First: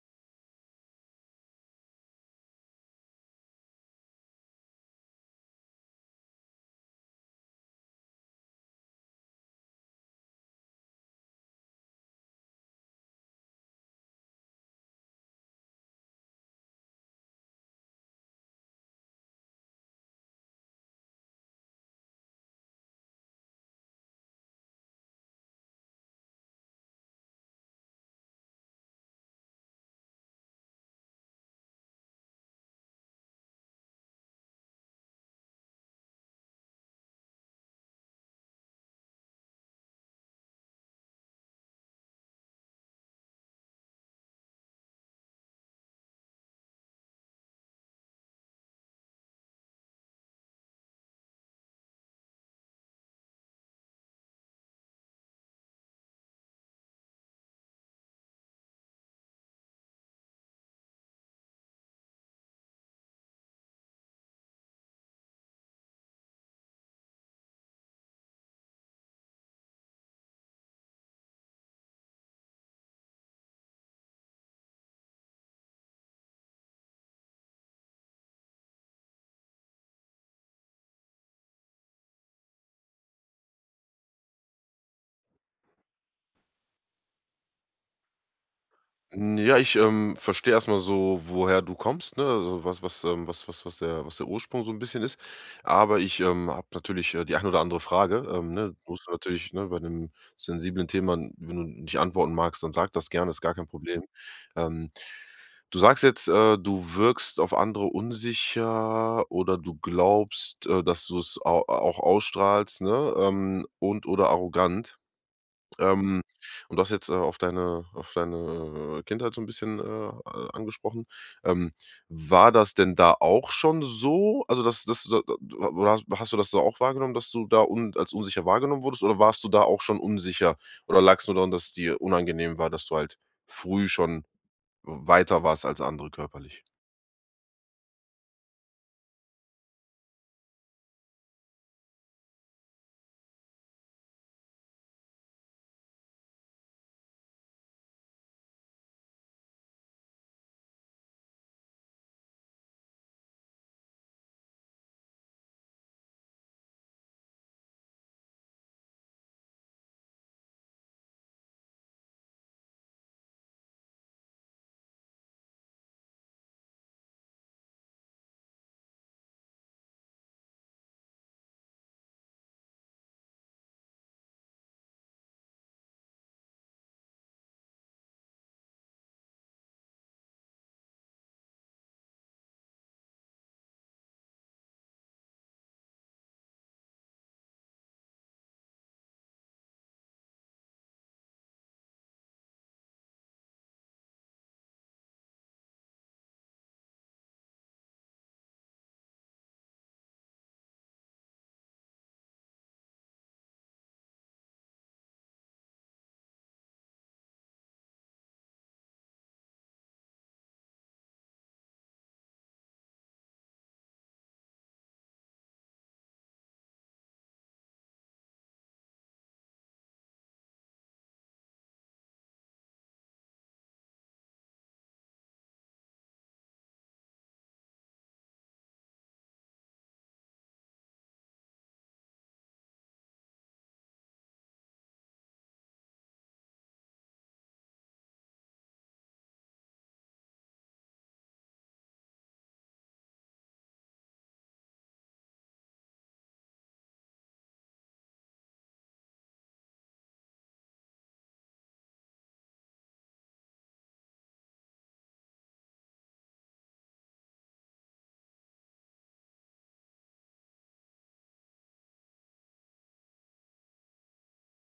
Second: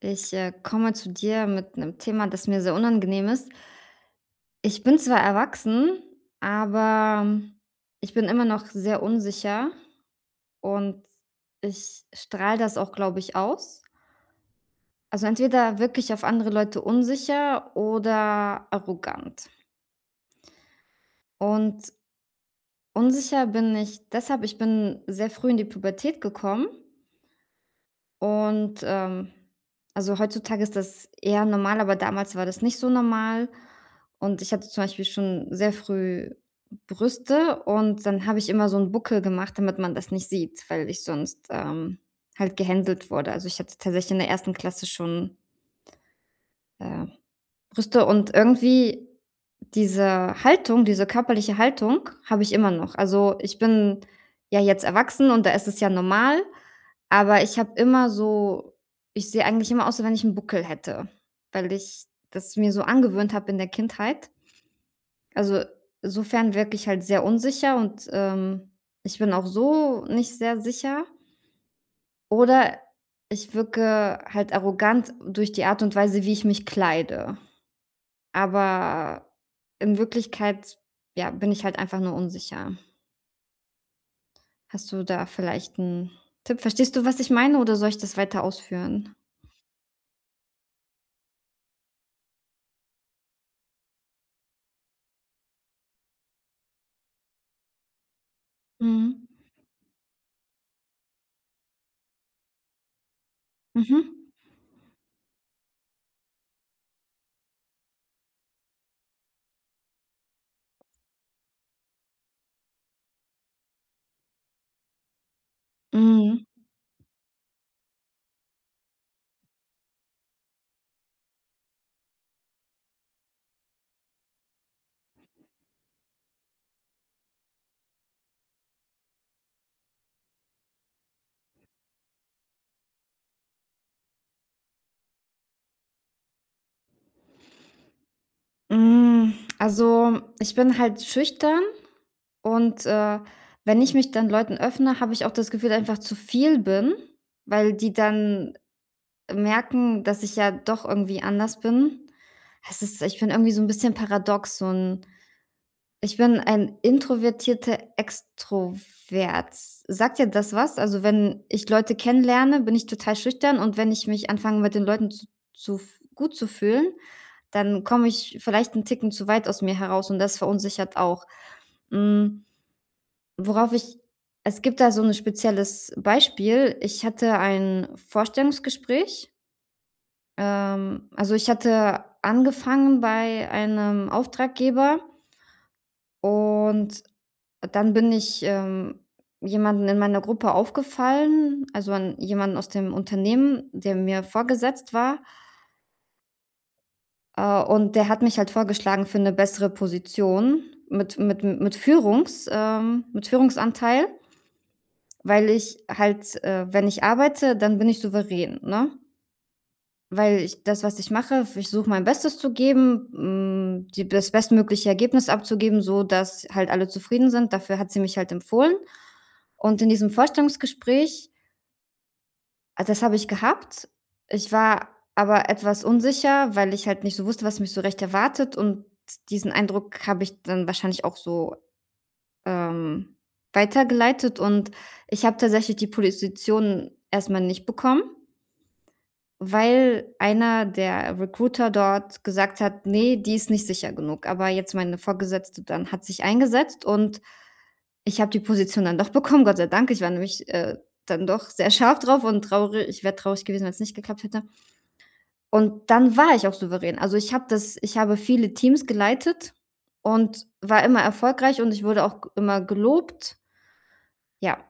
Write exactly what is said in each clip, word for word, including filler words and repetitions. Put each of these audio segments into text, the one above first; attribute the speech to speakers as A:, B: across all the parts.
A: Ich, äh, komme zu dir mit einem Thema, das mir sehr unangenehm ist. Ich bin zwar erwachsen, aber ich bin immer noch sehr unsicher und ich strahle das auch, glaube ich, aus. Also, entweder wirklich auf andere Leute unsicher oder arrogant. Und unsicher bin ich deshalb, ich bin sehr früh in die Pubertät gekommen. Und, ähm, also heutzutage ist das eher normal, aber damals war das nicht so normal. Und ich hatte zum Beispiel schon sehr früh Brüste und dann habe ich immer so einen Buckel gemacht, damit man das nicht sieht, weil ich sonst, ähm, halt gehänselt wurde. Also, ich hatte tatsächlich in der ersten Klasse schon, äh, Brüste, und irgendwie diese Haltung, diese körperliche Haltung habe ich immer noch. Also, ich bin ja jetzt erwachsen und da ist es ja normal, aber ich habe immer so, ich sehe eigentlich immer aus, wie wenn ich 'n Buckel hätte, weil ich das mir so angewöhnt habe in der Kindheit. Also, insofern wirke ich halt sehr unsicher und, ähm, ich bin auch so nicht sehr sicher, oder ich wirke halt arrogant durch die Art und Weise, wie ich mich kleide. Aber in Wirklichkeit, ja, bin ich halt einfach nur unsicher. Hast du da vielleicht 'n Tipp? Verstehst du, was ich meine, oder soll ich das weiter ausführen?
B: Hm, ja, ich, ähm, verstehe erstmal so, woher du kommst, ne? Also, was was, ähm was was was der was der Ursprung so ein bisschen ist. Aber ich, ähm, habe natürlich, äh, die ein oder andere Frage, ähm, ne? Du musst
A: Mhm.
B: natürlich, ne, bei einem sensiblen Thema n- wenn du nicht antworten magst, dann sag das gerne, ist gar kein Problem.
A: Mhm.
B: Ähm, Du sagst jetzt, äh, du wirkst auf andere unsicher oder du glaubst, äh, dass du's au auch ausstrahlst, ne, ähm, und oder arrogant. Ähm,
A: Mhm.
B: und du hast jetzt, äh, auf deine auf deine äh, Kindheit so ein bisschen, äh, a angesprochen. Ähm, war das denn da auch schon so? Also, das das du da da oder hast hast du das da auch wahrgenommen, dass du da un als unsicher wahrgenommen wurdest oder warst du da auch schon unsicher? Oder lag's nur daran, dass es dir unangenehm war, dass du halt früh schon weiter warst als andere körperlich?
A: Hm, also, ich bin halt schüchtern und, äh, wenn ich mich dann Leuten öffne, habe ich auch das Gefühl, dass ich einfach zu viel bin, weil die dann merken, dass ich ja doch irgendwie anders bin. Es ist Ich bin irgendwie so 'n bisschen paradox, so 'n ich bin ein introvertierter Extrovert. Sagt dir das was? Also, wenn ich Leute kennenlerne, bin ich total schüchtern, und wenn ich mich anfange, mit den Leuten zu zu f gut zu fühlen, dann komme ich vielleicht einen Ticken zu weit aus mir heraus, und das verunsichert auch. Hm, worauf ich es gibt da so ein spezielles Beispiel. Ich hatte ein Vorstellungsgespräch. Ähm, also, ich hatte angefangen bei einem Auftraggeber und dann bin ich, ähm, jemandem in meiner Gruppe aufgefallen, also an jemanden aus dem Unternehmen, der mir vorgesetzt war, äh, und der hat mich halt vorgeschlagen für eine bessere Position mit mit mit Führungs ähm, mit Führungsanteil, weil ich halt, äh wenn ich arbeite, dann bin ich souverän, ne? Weil ich das, was ich mache, ich suche mein Bestes zu geben, hm, die das bestmögliche Ergebnis abzugeben, so dass halt alle zufrieden sind. Dafür hat sie mich halt empfohlen. Und in diesem Vorstellungsgespräch, ah, das habe ich gehabt. Ich war aber etwas unsicher, weil ich halt nicht so wusste, was mich so recht erwartet, und diesen Eindruck habe ich dann wahrscheinlich auch so, ähm, weitergeleitet, und ich habe tatsächlich die Position erstmal nicht bekommen. Weil einer der Recruiter dort gesagt hat: „Nee, die ist nicht sicher genug.“ Aber jetzt meine Vorgesetzte dann hat sich eingesetzt, und ich habe die Position dann doch bekommen, Gott sei Dank. Ich war nämlich, äh, dann doch sehr scharf drauf, und traurig, ich wäre traurig gewesen, wenn es nicht geklappt hätte. Und dann war ich auch souverän. Also, ich habe das ich habe viele Teams geleitet und war immer erfolgreich, und ich wurde auch g immer gelobt. Ja,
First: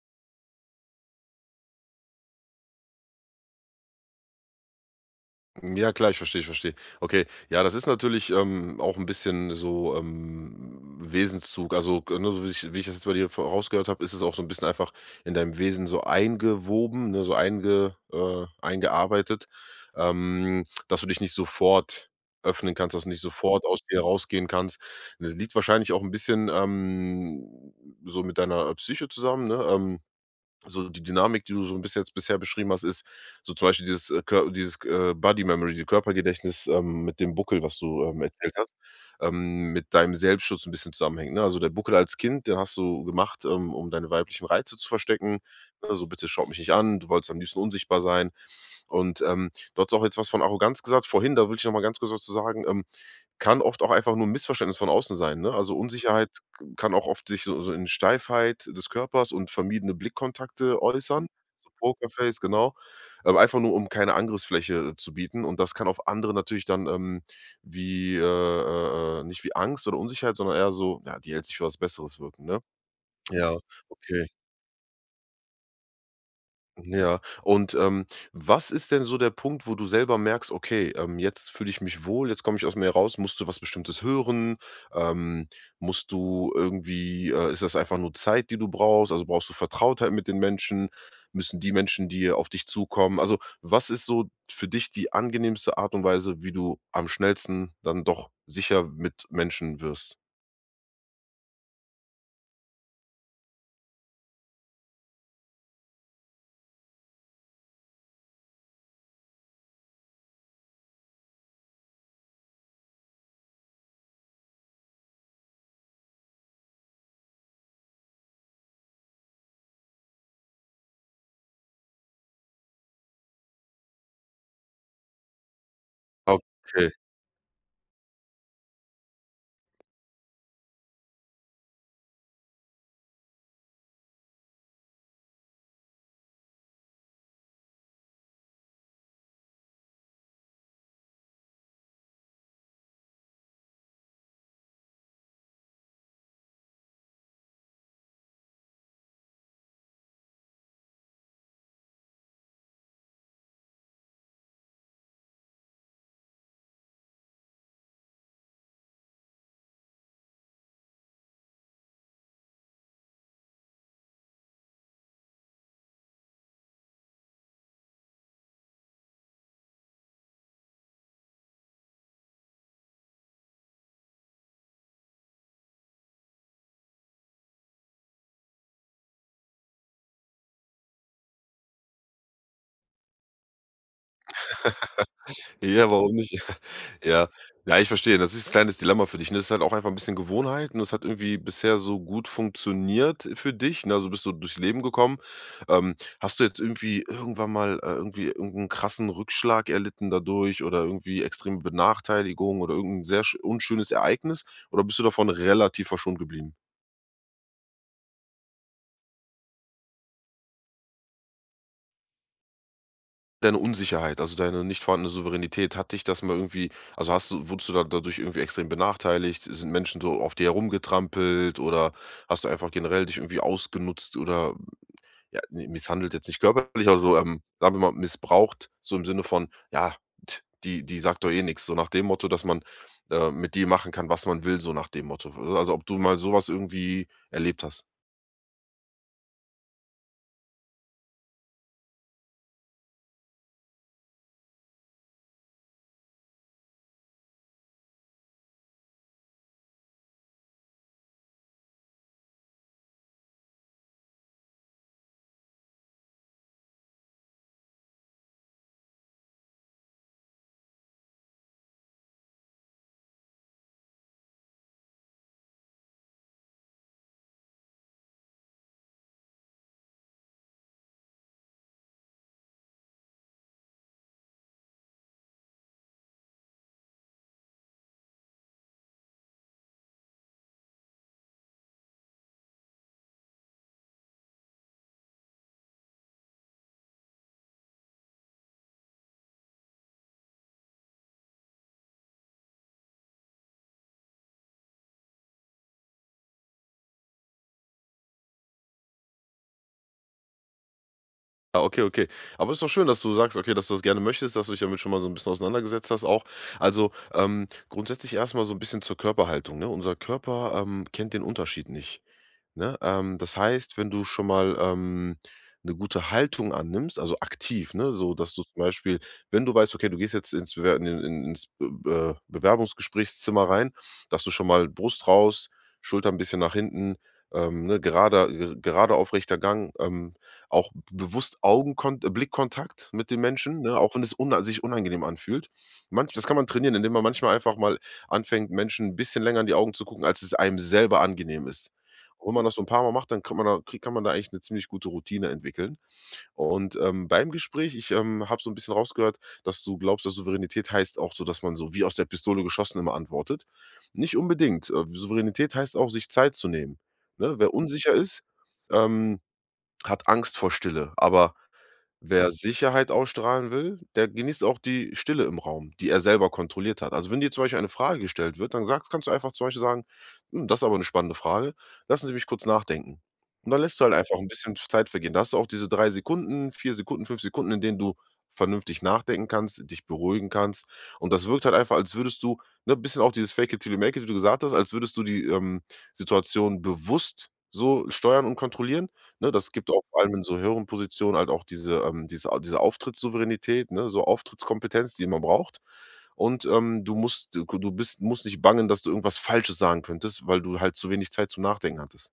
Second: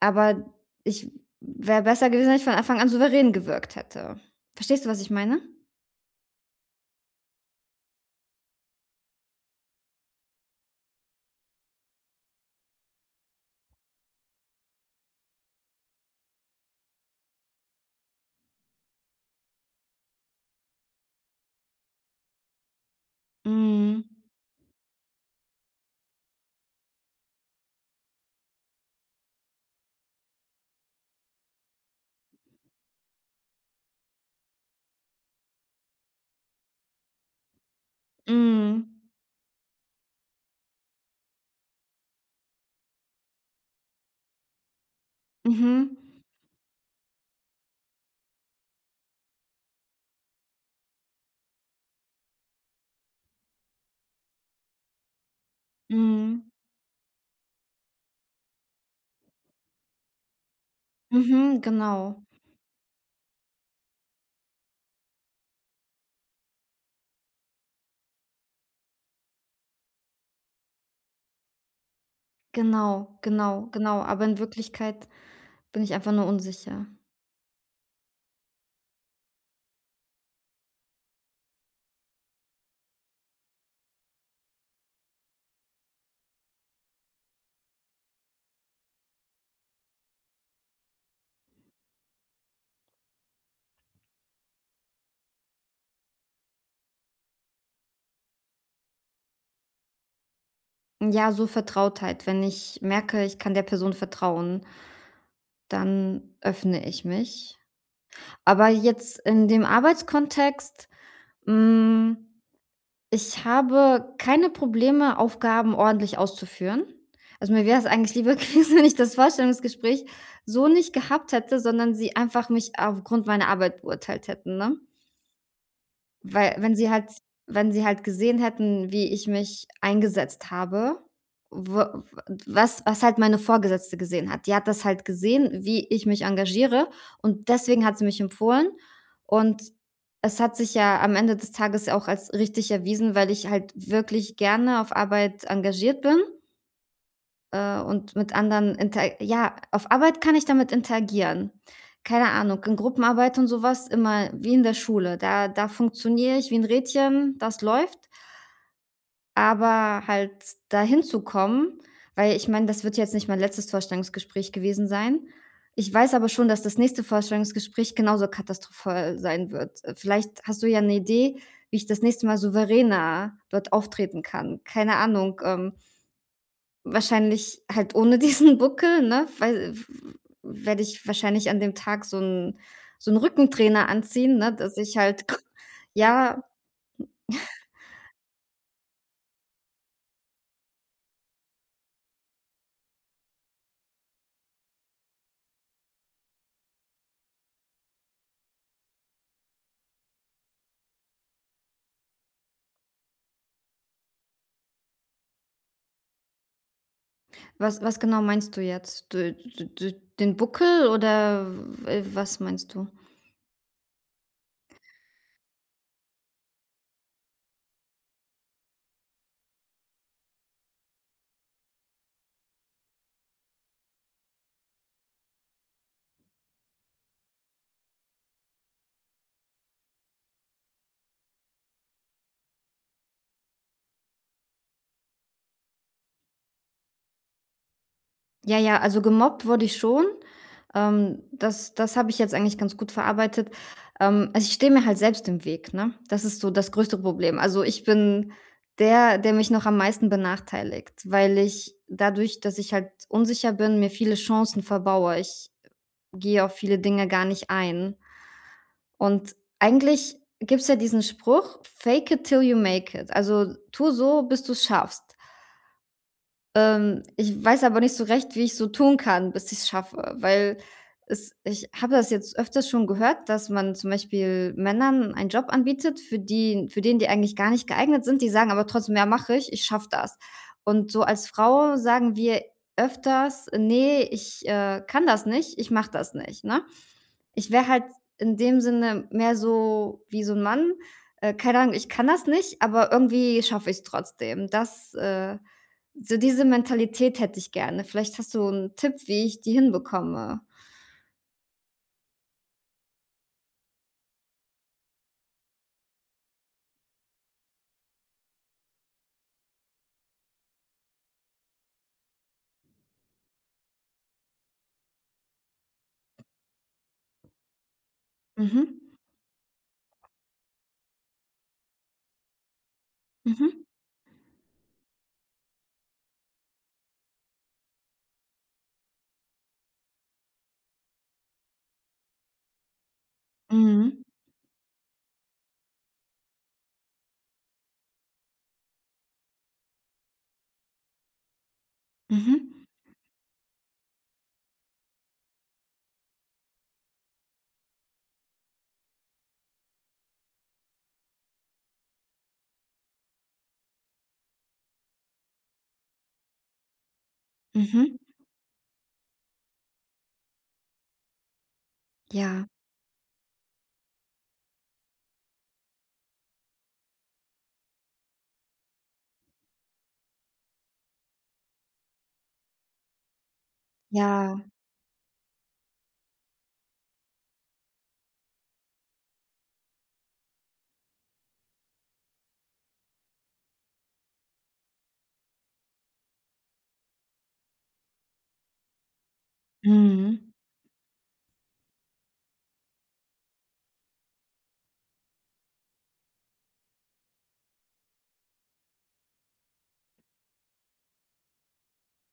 A: aber ich wäre besser gewesen, wenn ich von Anfang an souverän gewirkt hätte. Verstehst du, was ich meine?
B: Ja, klar, ich verstehe, ich verstehe. Okay, ja, das ist natürlich ähm, auch ein bisschen so ähm, Wesenszug. Also, äh, ne, so wie ich, wie ich das jetzt bei dir vorausgehört habe, ist es auch so ein bisschen einfach in deinem Wesen so eingewoben, ne, so einge, äh, eingearbeitet, ähm, dass du dich nicht sofort öffnen kannst, dass du nicht sofort aus dir
A: Mhm.
B: rausgehen kannst. Das liegt wahrscheinlich auch ein bisschen ähm, so mit deiner Psyche zusammen, ne? Ähm, so die Dynamik, die du so ein bisschen jetzt bisher beschrieben hast, ist so zum Beispiel dieses, äh, Kör dieses, äh, Body Memory, die Körpergedächtnis, ähm, mit dem Buckel, was du, ähm, erzählt hast,
A: Mhm.
B: ähm, mit deinem Selbstschutz ein bisschen zusammenhängt, ne? Also, der Buckel als Kind, den hast du gemacht, ähm, um deine weiblichen Reize zu verstecken.
A: Mhm.
B: Also „Bitte schaut mich nicht an.“ Du wolltest am liebsten unsichtbar sein. Und, ähm, du hattest auch jetzt was von Arroganz gesagt vorhin, da will ich noch mal ganz kurz was zu sagen. Ähm, kann oft auch einfach nur ein Missverständnis von außen sein, ne? Also, Unsicherheit
A: Mhm.
B: kann auch oft sich so so in Steifheit des Körpers und vermiedene Blickkontakte äußern,
A: Mhm.
B: so
A: Genau.
B: Pokerface, genau. Ähm, einfach nur, um keine Angriffsfläche äh, zu bieten und das kann auf andere natürlich dann, ähm, wie, äh, äh, äh nicht wie Angst oder Unsicherheit, sondern eher so: „Ja, die hält sich für was Besseres“ wirken, ne?
A: Genau,
B: Ja,
A: genau, genau. Aber
B: okay.
A: in Wirklichkeit bin ich einfach nur unsicher.
B: Ja, und, ähm, was ist denn so der Punkt, wo du selber merkst: „Okay, ähm, jetzt fühle ich mich wohl, jetzt komme ich aus mir raus.“ Musst du was Bestimmtes hören? Ähm, Musst du irgendwie äh, ist das einfach nur Zeit, die du brauchst? Also, brauchst du Vertrautheit mit den Menschen? Müssen die Menschen, die auf dich zukommen, also, was ist so für dich die angenehmste Art und Weise, wie du am schnellsten dann doch sicher mit Menschen wirst?
A: Ja, so Vertrautheit. Wenn ich merke, ich kann der Person vertrauen, dann öffne ich mich. Aber jetzt in dem Arbeitskontext, hm, ich habe keine Probleme, Aufgaben ordentlich auszuführen. Also, mir wäre es eigentlich lieber gewesen, wenn ich das Vorstellungsgespräch so nicht gehabt hätte, sondern sie einfach mich aufgrund meiner Arbeit beurteilt hätten, ne? Weil wenn sie
B: Okay.
A: halt, wenn sie halt gesehen hätten, wie ich mich eingesetzt habe, w was was halt meine Vorgesetzte gesehen hat. Die hat das halt gesehen, wie ich mich engagiere, und deswegen hat sie mich empfohlen, und es hat sich ja am Ende des Tages auch als richtig erwiesen, weil ich halt wirklich gerne auf Arbeit engagiert bin, äh, und mit anderen inter ja, auf Arbeit kann ich damit interagieren. Keine Ahnung, in Gruppenarbeit und sowas, immer wie in der Schule. Da da funktioniere ich wie ein Rädchen, das läuft. Aber halt dahin zu kommen, weil ich meine, das wird jetzt nicht mein letztes Vorstellungsgespräch gewesen sein. Ich weiß aber schon, dass das nächste Vorstellungsgespräch genauso katastrophal sein wird. Äh, vielleicht hast du ja eine Idee, wie ich das nächste Mal souveräner dort auftreten kann. Keine Ahnung, ähm, wahrscheinlich halt ohne diesen Buckel, ne, weil, äh, werde ich wahrscheinlich an dem Tag so 'n so 'n Rückentrainer anziehen, ne, dass ich halt
B: Ja, warum nicht?
A: ja,
B: Ja. Ja, ich verstehe. Das ist 'n kleines Dilemma für dich, ne? Das ist halt auch einfach ein bisschen Gewohnheit und das hat irgendwie bisher so gut funktioniert für dich, ne? Also, bist du durchs Leben gekommen. Ähm, hast du jetzt irgendwie irgendwann mal, äh, irgendwie irgendeinen krassen Rückschlag erlitten dadurch oder irgendwie extreme Benachteiligung oder irgendein sehr sch unschönes Ereignis oder bist du davon relativ verschont geblieben?
A: was was genau meinst du jetzt? D d d Den Buckel oder, w was meinst du?
B: Deine Unsicherheit, also deine nicht vorhandene Souveränität, hat dich das mal irgendwie, also hast du wurdest du da dadurch irgendwie extrem benachteiligt? Sind Menschen so auf dir herumgetrampelt oder hast du einfach generell dich irgendwie ausgenutzt oder, ja, ne, misshandelt jetzt nicht körperlich, aber so, ähm, sagen wir mal, missbraucht, so im Sinne von: „Ja, t- die die sagt doch eh nichts“, so nach dem Motto, dass man, äh, mit dir machen kann, was man will, so nach dem Motto. Also, ob du mal sowas irgendwie erlebt hast?
A: Ja, ja, also gemobbt wurde ich schon. Ähm, das das habe ich jetzt eigentlich ganz gut verarbeitet. Ähm, also ich stehe mir halt selbst im Weg, ne? Das ist so das größte Problem. Also ich bin der, der mich noch am meisten benachteiligt, weil ich dadurch, dass ich halt unsicher bin, mir viele Chancen verbaue. Ich gehe auf viele Dinge gar nicht ein. Und eigentlich gibt's ja diesen Spruch, fake it till you make it. Also tu so, bis du's schaffst. Ähm, ich weiß aber nicht so recht, wie ich so tun kann, bis ich es schaffe, weil es ich habe das jetzt öfters schon gehört, dass man zum Beispiel Männern einen Job anbietet, für die, für den die eigentlich gar nicht geeignet sind. Die sagen aber trotzdem: „Ja, mache ich, ich schaffe das.“ Und so als Frau sagen wir öfters: „Nee, ich, äh, kann das nicht, ich mache das nicht“, ne? Ich wäre halt in dem Sinne mehr so wie so ein Mann, äh, keine Ahnung, ich kann das nicht, aber irgendwie schaffe ich's trotzdem. Das, äh so diese Mentalität hätte ich gerne. Vielleicht hast du 'n Tipp, wie ich die hinbekomme.
B: Ah, okay, okay. Aber ist doch schön, dass du sagst, okay, dass du das gerne möchtest, dass du dich damit schon mal so ein bisschen auseinandergesetzt hast auch. Also, ähm, grundsätzlich erst mal so ein bisschen zur Körperhaltung, ne? Unser Körper, ähm, kennt den Unterschied nicht. Ne? Ähm, das heißt, wenn du schon mal, ähm, 'ne gute Haltung annimmst, also aktiv, ne, so dass du zum
A: Mhm.
B: Beispiel, wenn du weißt, okay, du gehst jetzt ins Bewer in in ins Be äh, Bewerbungsgesprächszimmer
A: Mhm.
B: rein, dass du schon mal Brust raus, Schulter ein bisschen nach hinten, ähm, ne, gerader ge gerade aufrechter Gang, ähm, auch bewusst Augenkon äh, Blickkontakt mit den Menschen, ne, auch wenn
A: Mhm.
B: es una sich unangenehm anfühlt. Manch Das kann man trainieren, indem man manchmal einfach mal anfängt, Menschen ein bisschen länger in die Augen zu gucken, als es einem selber angenehm ist. Und wenn man das so 'n
A: Mhm.
B: paar Mal macht, dann kommt man da kriegt kann man da eigentlich 'ne ziemlich gute Routine entwickeln. Und, ähm, beim Gespräch ich, ähm, habe so 'n bisschen rausgehört, dass du glaubst, dass Souveränität heißt auch so, dass man so wie aus der Pistole geschossen immer antwortet. Nicht unbedingt. Äh, Souveränität heißt auch, sich Zeit zu nehmen, ne? Wer unsicher
A: Mhm.
B: ist, ähm, hat Angst vor Stille. Aber wer
A: Ja.
B: Sicherheit ausstrahlen will, der genießt auch die Stille im Raum, die er selber kontrolliert hat. Also wenn dir zum Beispiel eine Frage gestellt wird, dann sagst kannst du einfach zum Beispiel sagen: „Hm, das ist aber eine spannende Frage. Lassen Sie mich kurz nachdenken.“ Und dann lässt du halt einfach ein
A: Ja.
B: bisschen Zeit vergehen. Da hast du auch diese drei Sekunden, vier Sekunden, fünf Sekunden, in denen du vernünftig nachdenken kannst, dich beruhigen kannst. Und das wirkt halt einfach, als würdest du, ne, ein bisschen auch dieses Fake it till you make it, wie du gesagt hast, als würdest du die, ähm, Situation bewusst so steuern und kontrollieren. Ne, das gibt auch vor allem in
A: Mhm.
B: so höheren Positionen halt auch diese, ähm diese A diese Auftrittssouveränität, ne, so Auftrittskompetenz, die man braucht. Und, ähm, du musst du du bist musst nicht bangen, dass du irgendwas Falsches sagen könntest, weil du halt zu wenig Zeit zum Nachdenken hattest.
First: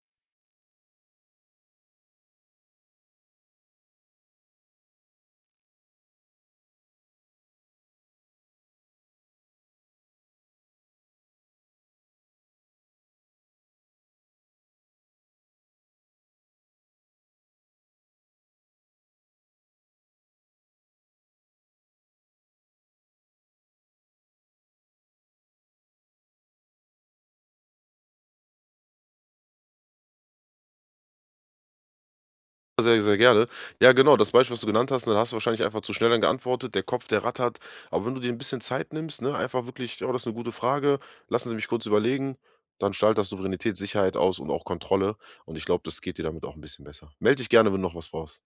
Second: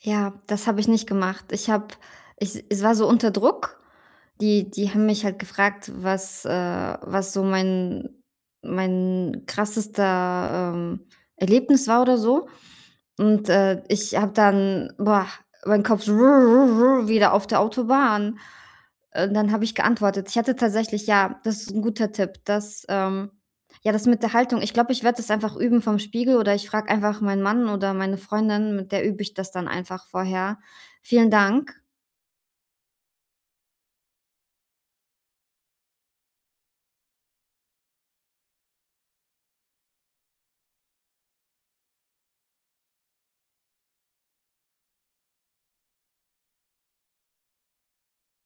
A: Ja, das habe ich nicht gemacht. Ich habe ich, es war so unter Druck. Die die haben mich halt gefragt, was, äh was so mein mein krassester, ähm, Erlebnis war oder so. Und, äh, ich habe dann, boah, mein Kopf so wieder auf der Autobahn. Äh, dann habe ich geantwortet. Ich hatte tatsächlich Ja, das ist ein guter Tipp, dass, ähm ja, das mit der Haltung. Ich glaube, ich werde das einfach üben vom Spiegel, oder ich frage einfach meinen Mann oder meine Freundin, mit der übe ich das dann einfach vorher. Vielen Dank.
B: Sehr, sehr gerne. Ja, genau, das Beispiel, was du genannt hast, ne, da hast du wahrscheinlich einfach zu schnell dann geantwortet, der Kopf, der rattert. Aber wenn du dir ein bisschen Zeit nimmst, ne, einfach wirklich: „Oh, das ist eine gute Frage, lassen Sie mich kurz überlegen“, dann strahlt das Souveränität, Sicherheit aus und auch Kontrolle. Und ich glaube, das geht dir damit auch ein bisschen besser. Melde dich gerne, wenn du noch was brauchst.